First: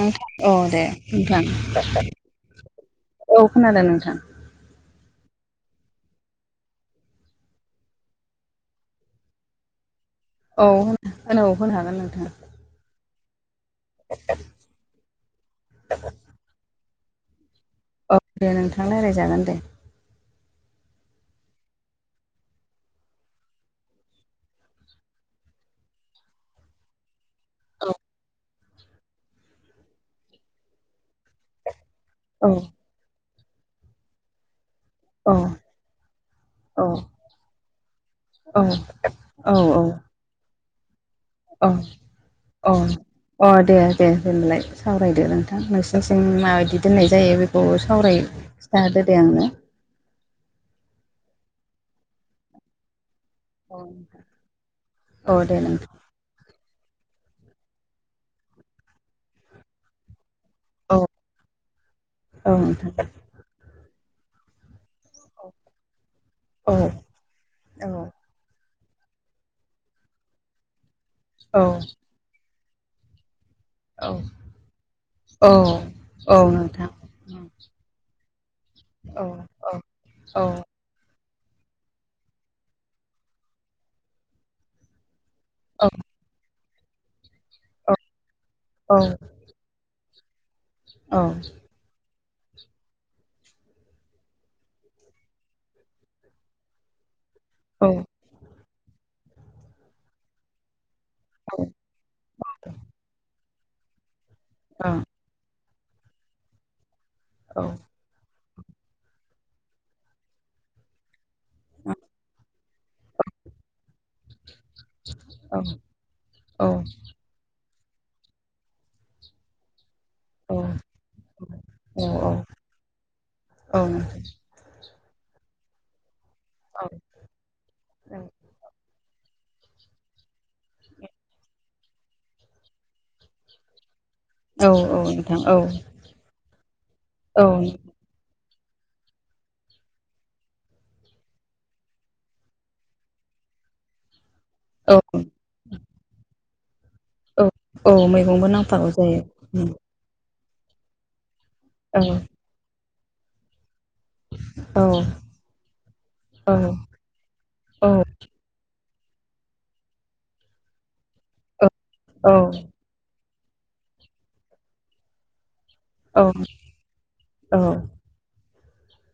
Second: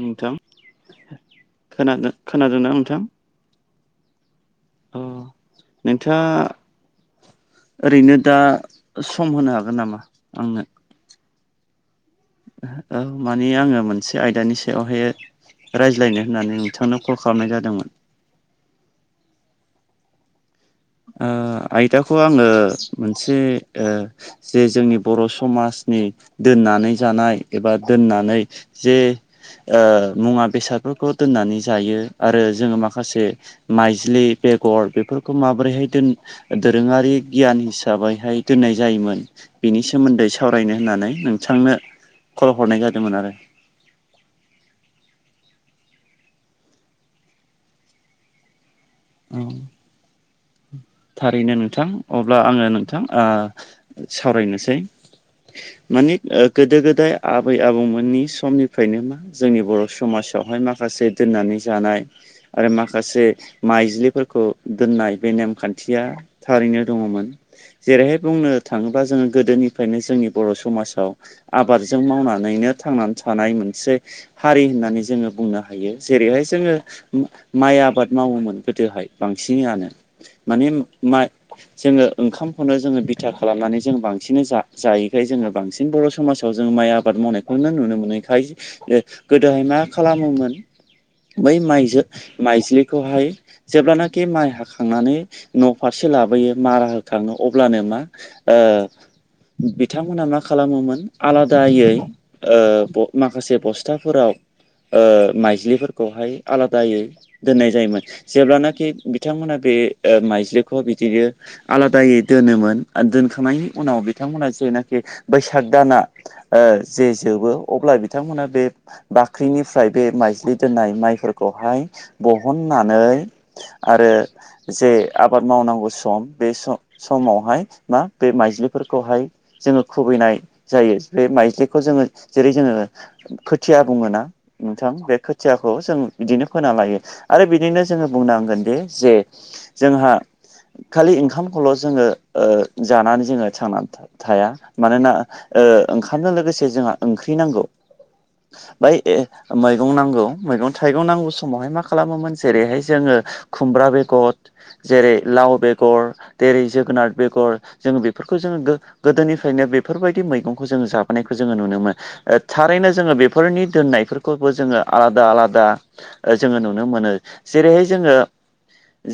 नोंथां औ दे नोंथां खोनादों खोनादोंना नोंथां। औ खोनादों नोंथां अ' नोंथाङा ओरैनो दा सम होनो हागोन नामा? औ आंनो होन होनो हागोन नोंथा। औ मानि आङो मोनसे आयदानि बेवहाय रायज्लायनो होननानै नोंथांनो कल खालामनाय जादोंमोन। औ दे नोंथां रायलाय जागोन दे। ओ आयदाखौ आङो मोनसे ओ जे जोंनि बर' समाजनि दोननानै जानाय एबा औ दोननानै जे ओ मुवा बेसादफोरखौ दोननानै जायो। आरो औ जोङो माखासे माइज्लि बेगर औ बेफोरखौ माब औ दोरोंङारि गियान हिसाबैहाय दोननाय जायोमोन बेनि सोमोन्दै सावरायनो होननानै नों अ 'अ 'अ' दे। दे दोनलाय सावरायदो नोंथां नोंसिनिथिं माबायदि दोननाय जायो बेखौ सावराय खिथाहरदो दे औ आंनो। थारैनो नोंथां अब्ला आङो नोंथां ओ सावरायनोसै औ दे नोंथां मानि ओ गोदो -गोदाय आबै आबौमोननि समनिफ्रायनो मा जोंनि बर' समाजावहाय मा औ माखासे दोननानै जानाय औ आरो नोंथां माखासे माइज्लिफोरखौ दोननाय बे नेमखान्थिया औ थारैनो दङमोन जेरैहाय बुंनो थाङोब्ला जोङो गोदोनिफ्रायनो जोंनि बर' समाजाव औ आबादजों मावनानैनो थांनानै थानाय मोन मोनसे औ हारि होननानै जोङो औ बुंनो हायो औ जेरैहाय जोङो नोंथां माइ आबाद मावोमोन। गोदोहाय औ औ बांसिनआनो औ माने [unintelligible] जोङो ओंखामखौनो जोङो बिथा खालामनानै जों बांसिनै जा जायैखाय जोङो बांसिन बर' समाजाव जों माइ आबाद मावनायखौनो नुनो मोनैखाय गोदोहाय मा खालामोमोन औ बै माइजो माइज्लिखौहाय जेब्लानाखि माइ हाखांनानै न' फारसे लाबोयो मारा हो खाङो अब्लानो मा ओ बिथांमोना मा खालामोमोन औ आलादायै ओ माखासे बस्थाफोराव औ ओ माइज्लिफोरखौहाय आलादायै औ दोननाय जायोमोन। जेब्लानाखि बिथांमोना बे ओ माइज्लिखौ बिदिनो आलादायै दोनोमोन आरो दोनखांनायनि उनाव बिथांमोना जेना बैसाग दाना ओ जे जोबो अब्ला बिथांमोना बे बाख्रिनिफ्राय बे माइ माइज्लि दोननाय माइफोरखोहाय औ बहननानै औ आरो जे आबाद मावनांगौ सम बे सम समावहाय मा बे माइज्लिफोरखौहाय जोङो खुबैनाय जायो बे माइज्लिखौ जोङो जेरै जोङो खोथिया बुङोना नोंथां बे खोथियाखौ जों बिदिनो खोना लायो औ आरो बिदिनो जोङो बुंनांगोन दि जे जोंहा खालि ओंखामखौल' जोङो जानानै जोङो थांनानै थाब थाया औ मानोना ओ ओंखामनो लोगोसे जोंहा ओंख्रि औ नांगौ औ मैगंबो नांफागौ बाय जायो मैगं नांगौ मैगं थाइगं नांगौ समावहाय मा औ खालामोमोन जेरैहाय जोङो खुमब्रा बेद गर औ जेरै लाव बेगर औ जेरै जोगोनार बेगर औ जों बे बेफोरखौ जोङो गोदोनिफ्रायनो बेफोरबायदि मैगंखौ जोङो जाबोनायखौ जोङो नुनो मोन औ थारैनो जोङो बेफोरनि दोननायफोरखौबो जोङो आलादा आलादा औ जोङो नुनो मोनो। जेरैहाय जों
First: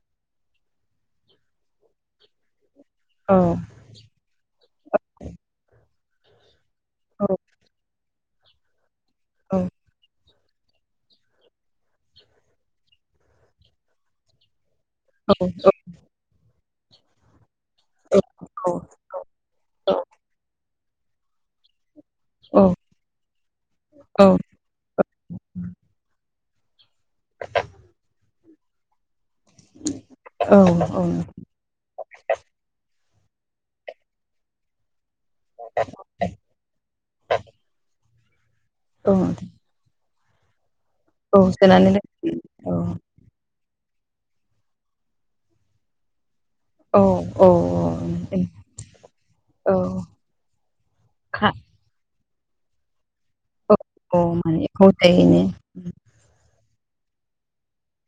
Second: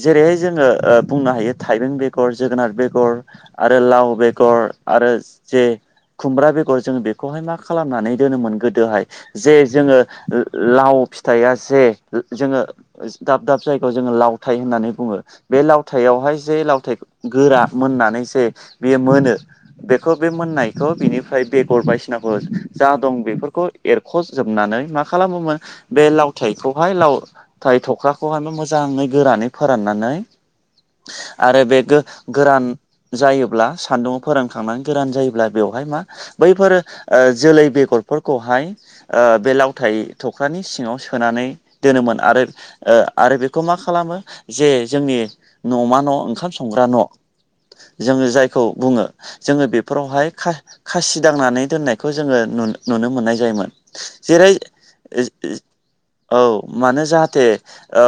जेरैहाय जोङो बुंनो हायो थाइबें बेगर जोगोनार बेग बेगर आरो लाव बेगर आरो जे खुमब्रा बेगर जोङो बेखौहाय मा खालामनानै दोनोमोन गोदोहाय जे जोङो लाव फिथाइया जे जोङो दाब दाब जायगायाव जोङो लावथाय होननानै बुङो बे लाव लावथायावहाय जे लावथाय गोरा मोननानै जे बेयो मोनो बेखौ बे मोननाय थ बिनिफ्राय बेगर बायसिनाफोर जा दं बेफोरखौ एरख'जोबनानै मा खालामोमोन बे लावथखौहाय लावथ थख्राखौहाय मोजाङै गोरानै फोराननानै आरो बे गो गोरान जायोब्ला सान्दुङाव फोरोंखांनानै गोरान जायो अब्ला बेवहाय मा बैफोर जोलै बेगरफोरखौहाय ओ बे लावथाय थख्रानि सिङाव सोनानै दोनोमोन आरो आरो बेखौ मा खालामो जे जोंनि न'मा न' ओंखाम स संग्रा औ न' औ जोङो जायखौ बुङो जोङो बेफोरावहाय खासि औ दांनानै औ दोननायखौ जोङो नुनो मोननाय जायोमोन। औ जेरै माने एम्फौ जायैनि औ मानो जाहाथे ओ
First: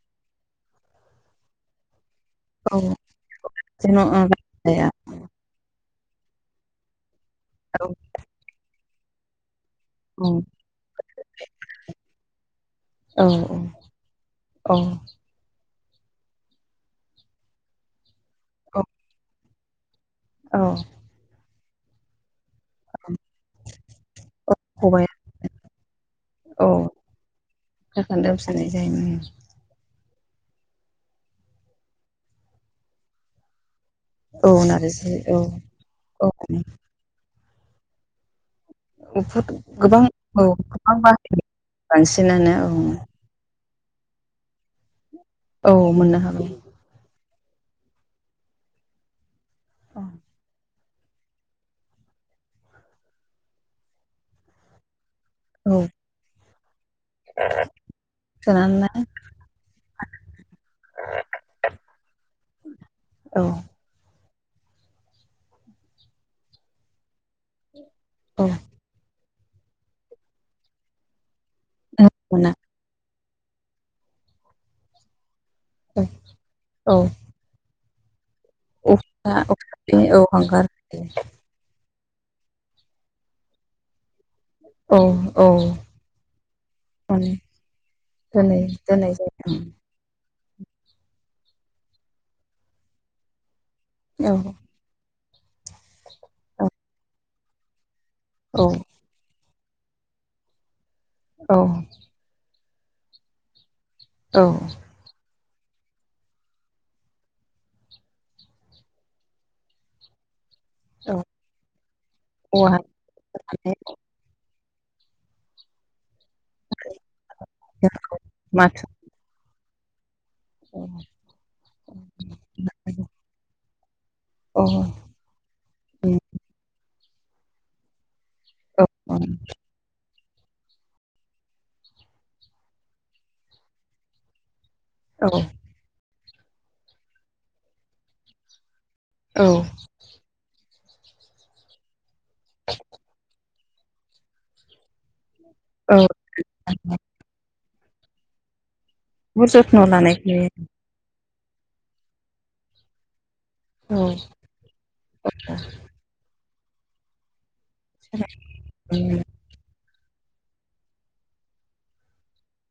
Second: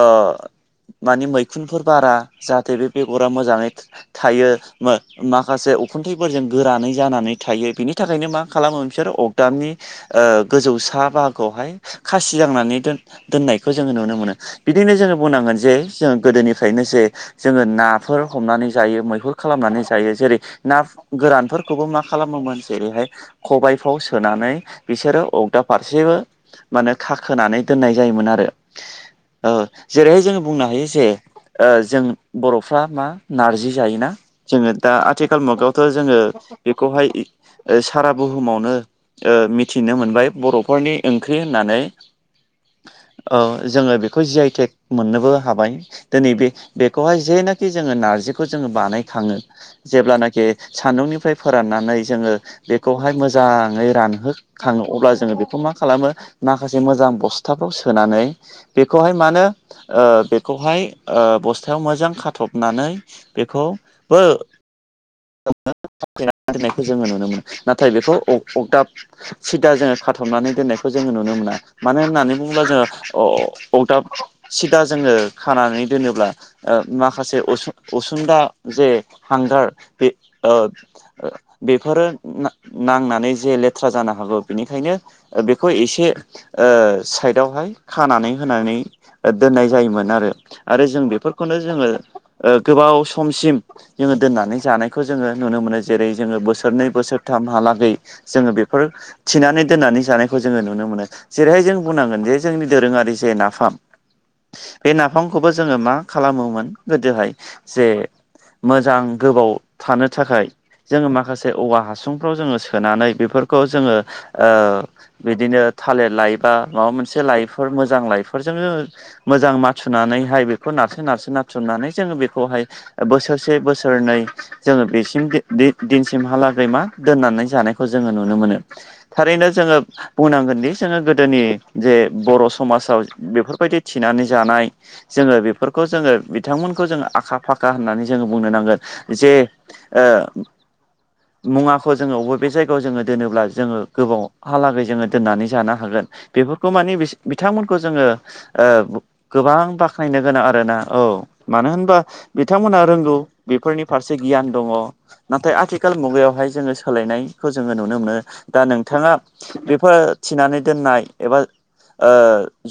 मानि मैखुनफोर बारा जाहाथे औ बे बेगरा मोजाङै जेन' थायो जाया मो माखासे उखुथैफोरजों गोरानै जानानै थायो औ बिनि थाखायनो मा खालामो बिसोरो दामनि औ गोजौसा बाहागोआवहाय खासि जांनानै दोन औ दोननायखौ जोङो नुनो औ बिदिनो जोङो बुंनांगोन जे जों गोदोनिफ्रायनो जे जोङो ना फोर हमनानै औ जायो मैहुर खालामनानै जायो जेरै औ ना गोरानफोरखौबो मा खालामोमोन जेरैहाय खबाइफ्राव सोनानै औ खबाइआ बिसोरो अरदाब फारसेबो औ माने खाखोनानै दोननाय खारखान्दा जायोमोन आरो। [unintelligible] ओ जेरैहाय जोङो बुंनो हायो जे जों बर'फ्रा मा नारजि जायोना? औ जोङो दा नारजि औ आथिखाल मुगायावथ' जोङो औ बेखौहाय सारा बुहुमावनो ओ बहुद मिथिनो गोबां मोनबाय औ बर'फोरनि गोबां ओंख्रि बाहायो होननानै बांसिनानो औ औ जोङो बेखौ जि आइटेक मोननोबो हाबाय औ मोननो दिनै हागौ बे बेखौहाय जेनोखि जोङो नारजिखौ जोङो बानायखाङो जेब्लानाखि सान्दुंनिफ्राय फोराननानै जोङो बेखौहाय मोजाङै रानहोखाङो अब्ला जोङो बे खौ मा औ खालामो माखासे मोजां बस्थाफ्राव सोनानै सोनानै बेखौहाय मानो ओ बेखौहाय ओ बस्थायाव मोजां खाथ'बनानै औ बेखौबो [unintelligible] नायखौ जोङो नुनो मोनो नाथाय बेखौ औ अगदाब सिदा जोङो खाथबनानै दोननायखौ जोङो नुनो मोना मानो होननानै मोना बुङोब्ला जोङो अ अरदाब सिदा जोङो खानानै दोनोब्ला औ माखासे अस असुंदा जे हांगार बे औ ओ हांगार बेफोरो नांनानै जे लेथ्रा जानो हागौ बेनिखायनो औ औ बेखौ एसे ओ माने साइदावहाय खानानै दोनै होनानै दोननाय दोननाय जायो जायोमोन आरो। आरो जों बेफोरखौनो जोङो गोबाव समसिम जोङो दोननानै जानाय खौ जोङो नुनो मोनो जेरै जोङो औ बोसोरनै बोसोरथामहालागै जोङो औ बेफोर थिनानै दोननानै जानायखौ जोङो नुनो मोनो औ जेरैहाय जों बुंनांगोन जे जोंनि दोरोङारि जे नाफाम औ बे नाफामखौबो जोङो मा खालामोमोन गोदोहाय जे मोजां गोबाव थानो थाखाय जोङो औ माखासे औवा हासुंफ्राव जोङो औवा सोनानै बेफोरखौ जोङो ओ बिदिनो थालिर लाइ बा माबा मोनसे लाइफोर मोजां लाइफोरजोंनो माथु मोजां माथुनानै थाय बेखौ नारसो नारसो नारथुमनानै जोङो बेखौहाय बोसोरसे बोसोरनै जोङो औ बेसिम औ दिन-दिनसिमहालागै मा दोननानै जानाय खौ जोङो नुनो मोनो औ औ थारैनो जोङो बुंनांगोनदि जोङो गोदोनि जे बर' समाजाव बेफोरबायदि थिनानै जानाय जोङो बेफोरखौ जोङो बिथांमोनखौ जोङो आखा फाखा होननानै जोङो बुंनो नांगोन जे औ ओ मुवाखौ जोङो बबे जायगायाव जोङो दोनोब्ला जोङो गोबाव हालागै जोङो दोननानै जानो औ हागोन बेफोरखौ मानि बिथांमोनखौ जोङो बहुद गोबां जोथोन' बाख्नायनो लानायखौ गोनां नुयो आरोना औ मानो होनबा बिथांमोना रोंगौ बेफोरनि औ फारसे गियान दङ नाथाय अ आथिखाल मुगायावहाय जोङो सोलायनायखौ जोङो नुनो मोनो दा नोंथाङा बेफोर थिनानै दोननाय एबा ओ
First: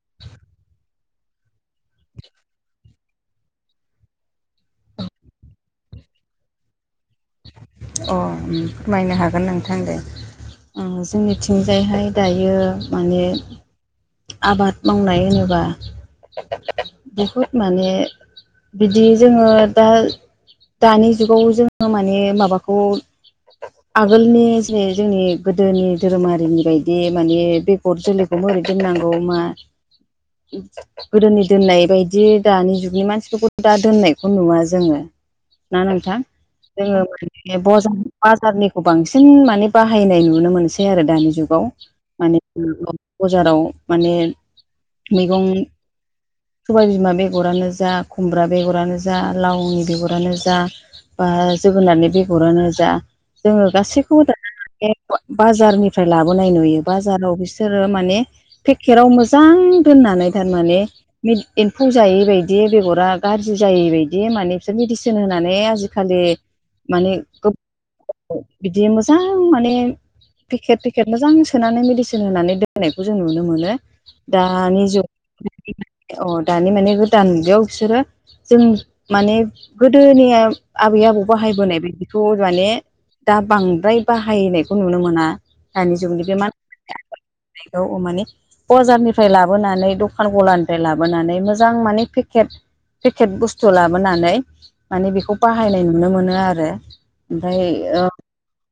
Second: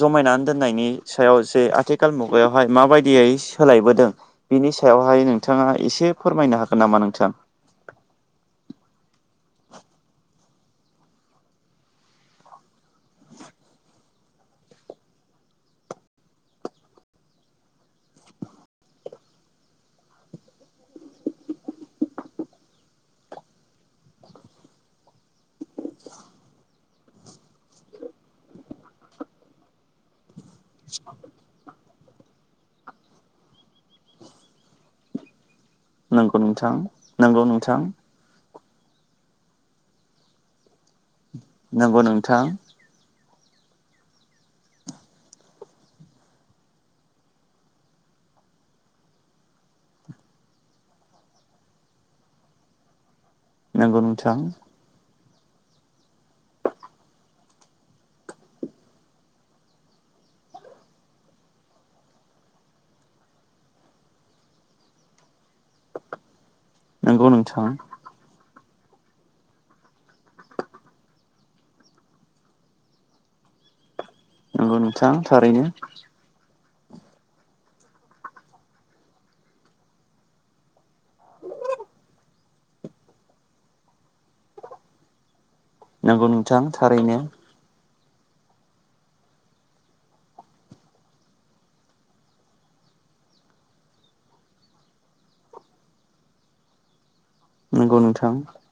जमायनानै दोननायनि सायाव जे आथिखाल मुगायावहाय माबायदियै सोलायबोदों बिनि सायावहाय नोंथाङा एसे फोरमायनो हागोन नामा नोंथां? अ फोरमायनो हागोन नोंथां दे। ओ जोंनिथिंजायहाय दायो माने आबाद मावनाय होनोबा बहुद माने बिदि जोङो दा दानि जुगाव जोङो माने माबाखौ आगोलनि जे जोंनि गोदोनि धोरोमारिनि बायदि माने बे बेगर जोलैखौ ओरै दोननांगौ मा गोदोनि दोननाय बायदि दानि जुगनि मानसिफोरखौ दा दोननायखौ नुवा जोङो ना नोंथां? नंगौ जोङो नंगौ [inaudible] नोंथां बजा बाजारनिखौ बांसिन माने बाहायनाय नुनो मोनसै आरो दानि जुगाव नंगौ माने नोंथां बजाराव माने मैगं सबाय बिमा बेगरानो जा खुमब्रा बेगरानो जा लावनि बेगरानो जा बा जोगोनारनि बेगरानो जा जोङो नंगौ गासैखौबो [inaudible] नोंथां माने बाजारनिफ्राय लाबोनाय नुयो बाजाराव बिसोरो माने पेकेराव मोजां दोननानै थारमाने एम्फौ जायै बायदि बेगरा गाज्रि जायै बायदि माने बिसोर मेडिसिन होनानै आजिखालि माने नंगौ नोंथां [inaudible] बिदि मोजां माने पेकेट पेकेट मोजां सोनानै मेडिसिन होनानै दोननायखौ जों नुनो मोनो। नंगौ दानि नोंथां जुग थारैनो अ दानि माने गोदान मुगायाव बिसोरो जों माने गोदोनिया आबै आबौ बाहायबोनाय बिदिखौ माने दा बांद्राय बाहायनायखौ नुनो मोना। दानि जुगनि नंगौ बे मानाद नोंथां थारैनो [inaudible] माने बजारनिफ्राय लाबोनानै दखान गलानिफ्राय लाबोनानै मोजां माने पेकेट पेकेट बुस्थु लाबोनानै मानि बेखौ बाहायनाय नु नुनो मोनो आरो ओमफ्राय ओ [unintelligible]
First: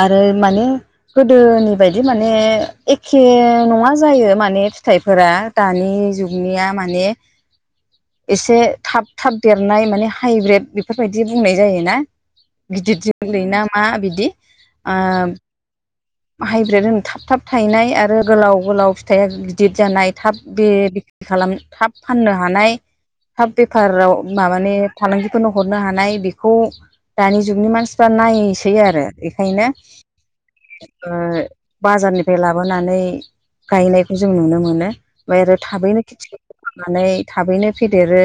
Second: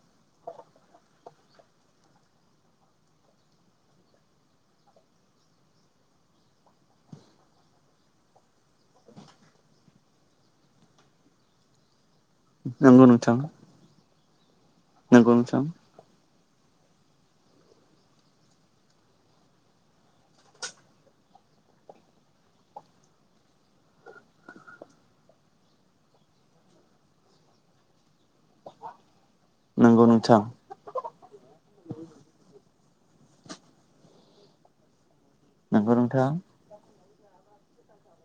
आरो माने गोदोनि बायदि माने एखे नङा जायो माने फिथाइफोरा दानि जुगनिया माने [inaudible] एसे थाब थाब देरनाय माने हाइब्रिद बेफोरबायदि बुंनाय जायोना गिदिर नंगौ नोंथां जोलैना मा बिदि नंगौ नोंथां हाइब्रिद होनो थाब थाब थायनाय आरो गोलाव गोलाव फिथाइया गिदिर जानाय थाब बे खालाम थाब फाननो हानाय। थाब बेफाराव मा माने फालांगिफोरनो हरनो हानाय बेखौ दानि जुगनि मानसिफ्रा नायोसै आरो बेखायनो नंगौ नोंथां बाजारनिफ्राय लाबोनानै गायनायखौ जों नुनो मोनो। ओमफ्राय आरो नंगौ थाबैनो नोंथां खिथि फाननानै थाबैनो फेदेरो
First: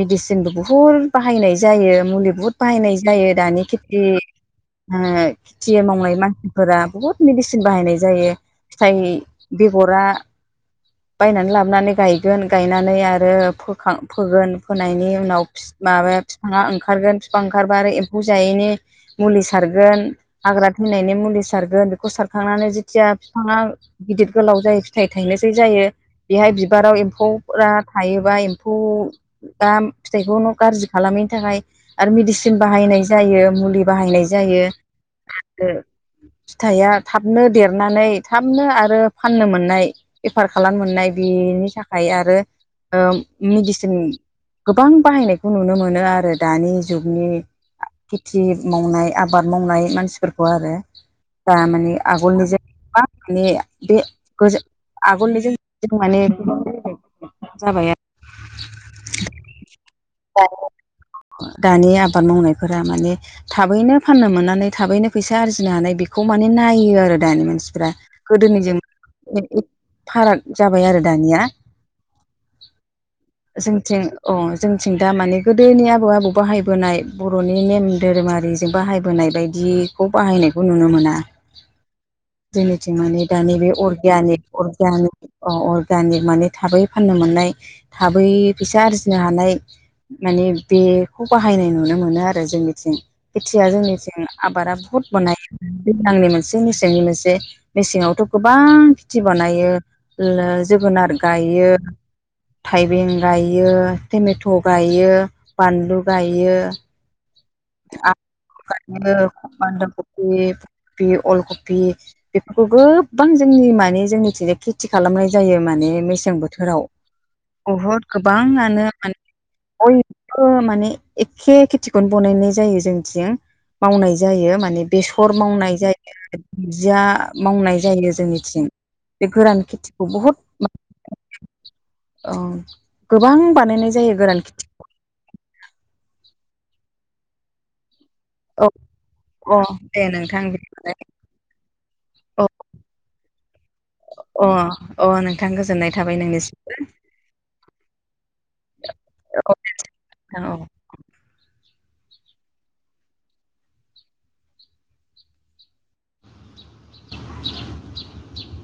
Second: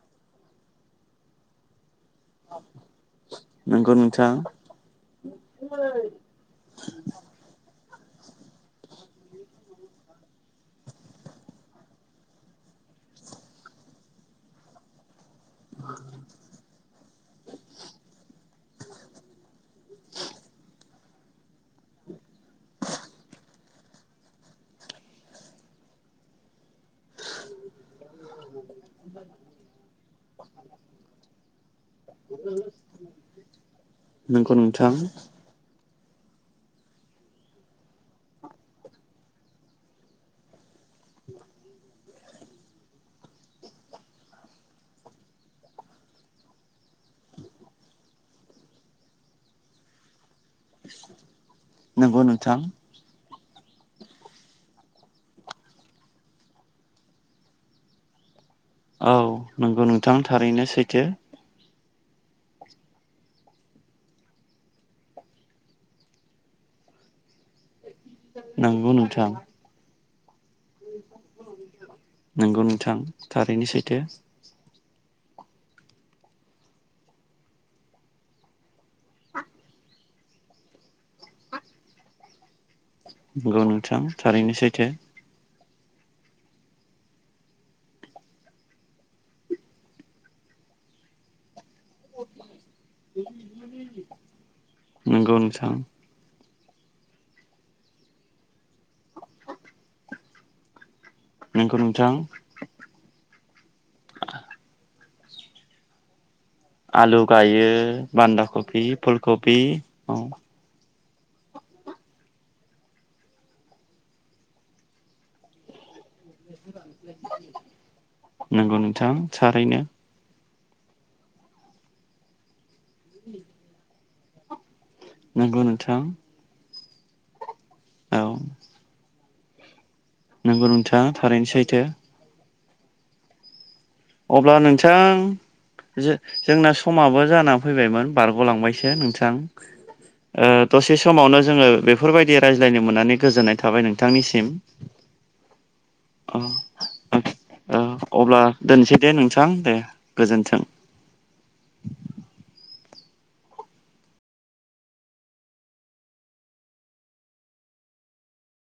मेदिसिनबो बुहुद बाहायनाय जायो मुलि बुहुद बाहायनाय जायो दानि नंगौ खिथि नोंथां खेथि मावनाय मानसिफोरा बुहुत मेडिसिन बाहायनाय जायो। फिथाइ बेगरा बायनानै लाबोनानै गायगोन गायनानै आरो फोखां फोगोन फोनायनि उनाव माबाया फिफाङा ओंखारगोन फिफां ओंखारबा आरो एम्फौ जायैनि मुलि सारगोन। हाग्रा थैनायनि मुलि सारगोन बेखौ सारखांनानै जेथिया बिफाङा गिदिर गोलाव जायो फिथाइ थायनोसै जायो बेहाय बिबाराव एमफौ फौफोरा थायोबा एम्फौ दा फिथाइखौ गाज्रि खालामैनि थाखाय आरो मेडिसिन बाहायनाय जायो मुलि बाहायनाय नंगौ जायो। नोंथां फिथाइया थाबनो देरनानै थाबनो आरो फाननो मोननाय बेफार खालाम मोननाय बेनि थाखाय आरो मेडिसिन गोबां बाहायनायखौ नुनो मोनो आरो दानि जुगनि खेथि मावनाय आबाद मावनाय मानसिफोरखौ आरो दा माने नंगौ नोंथां आगोलनिजों मा। माने बे आगोलनि जों माने गोबां जाबाय आरो औ नंगौ नोंथां आरो थारैनो सैथो दानि आबाद मावनायफोरा माने थाबैनो फाननो मोननानै थाबैनो फैसा आरजिनो हानाय बेखौ माने नायो आरो दानि मानसिफ्रा। गोदोनिजों नंगौ नोंथां फाराग जाबाय आरो दानिया नंगौ नोंथां थारैनो सैथो जोंथिं औ जों दा माने गोदोनि आबौ आबौ बाहायबोनाय बर'नि नेम दोरोङारिजों बाहायबोनाय बायदि खौ बाहायनायखौ नुनो मोना। [inaudible] जोंनिथिं माने दानि नंगौ बे नोंथां अर्गेयानिक थारैनो सैथो अरगानिक अ अ दाने माने थाबै फाननो मोननाय थाबै फैसा आरजिनो हानाय माने बेखौ बाहायनाय नुनो मोनो आरो जोंनिथिं खेथिया जोंनिथिं आबादा बहुत नंगौ बानाय नोंथां दैलांनि मोनसे मेसेंनि मोनसे मेसेङावथ' गोबां खेथि बानायो। जोगोनार गायो नंगौ नोंथां थाइबें गायो टेमेट' थ' गायो बानलु गायो। आलु गायो आलु बान्दा कबि, फुल कबि औ। कपि अल कपि। बेफोरखौ गोबां जोंनि मानि जोंनिथिं जाय खेथि खालामनाय जायो माने मेसें बो बोथोराव बहुद नंगौ गोबाङानो नोंथां थारैनो माने। माने एखे खेथिखौनो बनायनाय जायो जोंथिं मावनाय जायो माने बेसर नंगौ मावनाय नोंथां जायो दुुनदिया मावनाय जायो औ जोंनिथिं। बे गोरान खेथिखौ बहुत नंगौ नोंथां थारैनो सैथो औ गोबां बानायनाय जायो। गोरान अब्ला खेथि नोंथां जो-जोंना समाबो जाना फैबायमोन औ बारगलांबायसो नोंथां अ दे नोंथां ओ बिदिबालाय दसे समावनो जोङो बे बेफोरबायदि अ रायज्लायनो मोननानै गोजोननाय थाबाय नोंथांनिसिम अ अ नोंथां गोजोननाय थाबाय अ। नोंनिसिम अ अब्ला दोनसै दे औ नोंथां दे नोंथां औ गोजोन्थों। [inaudible]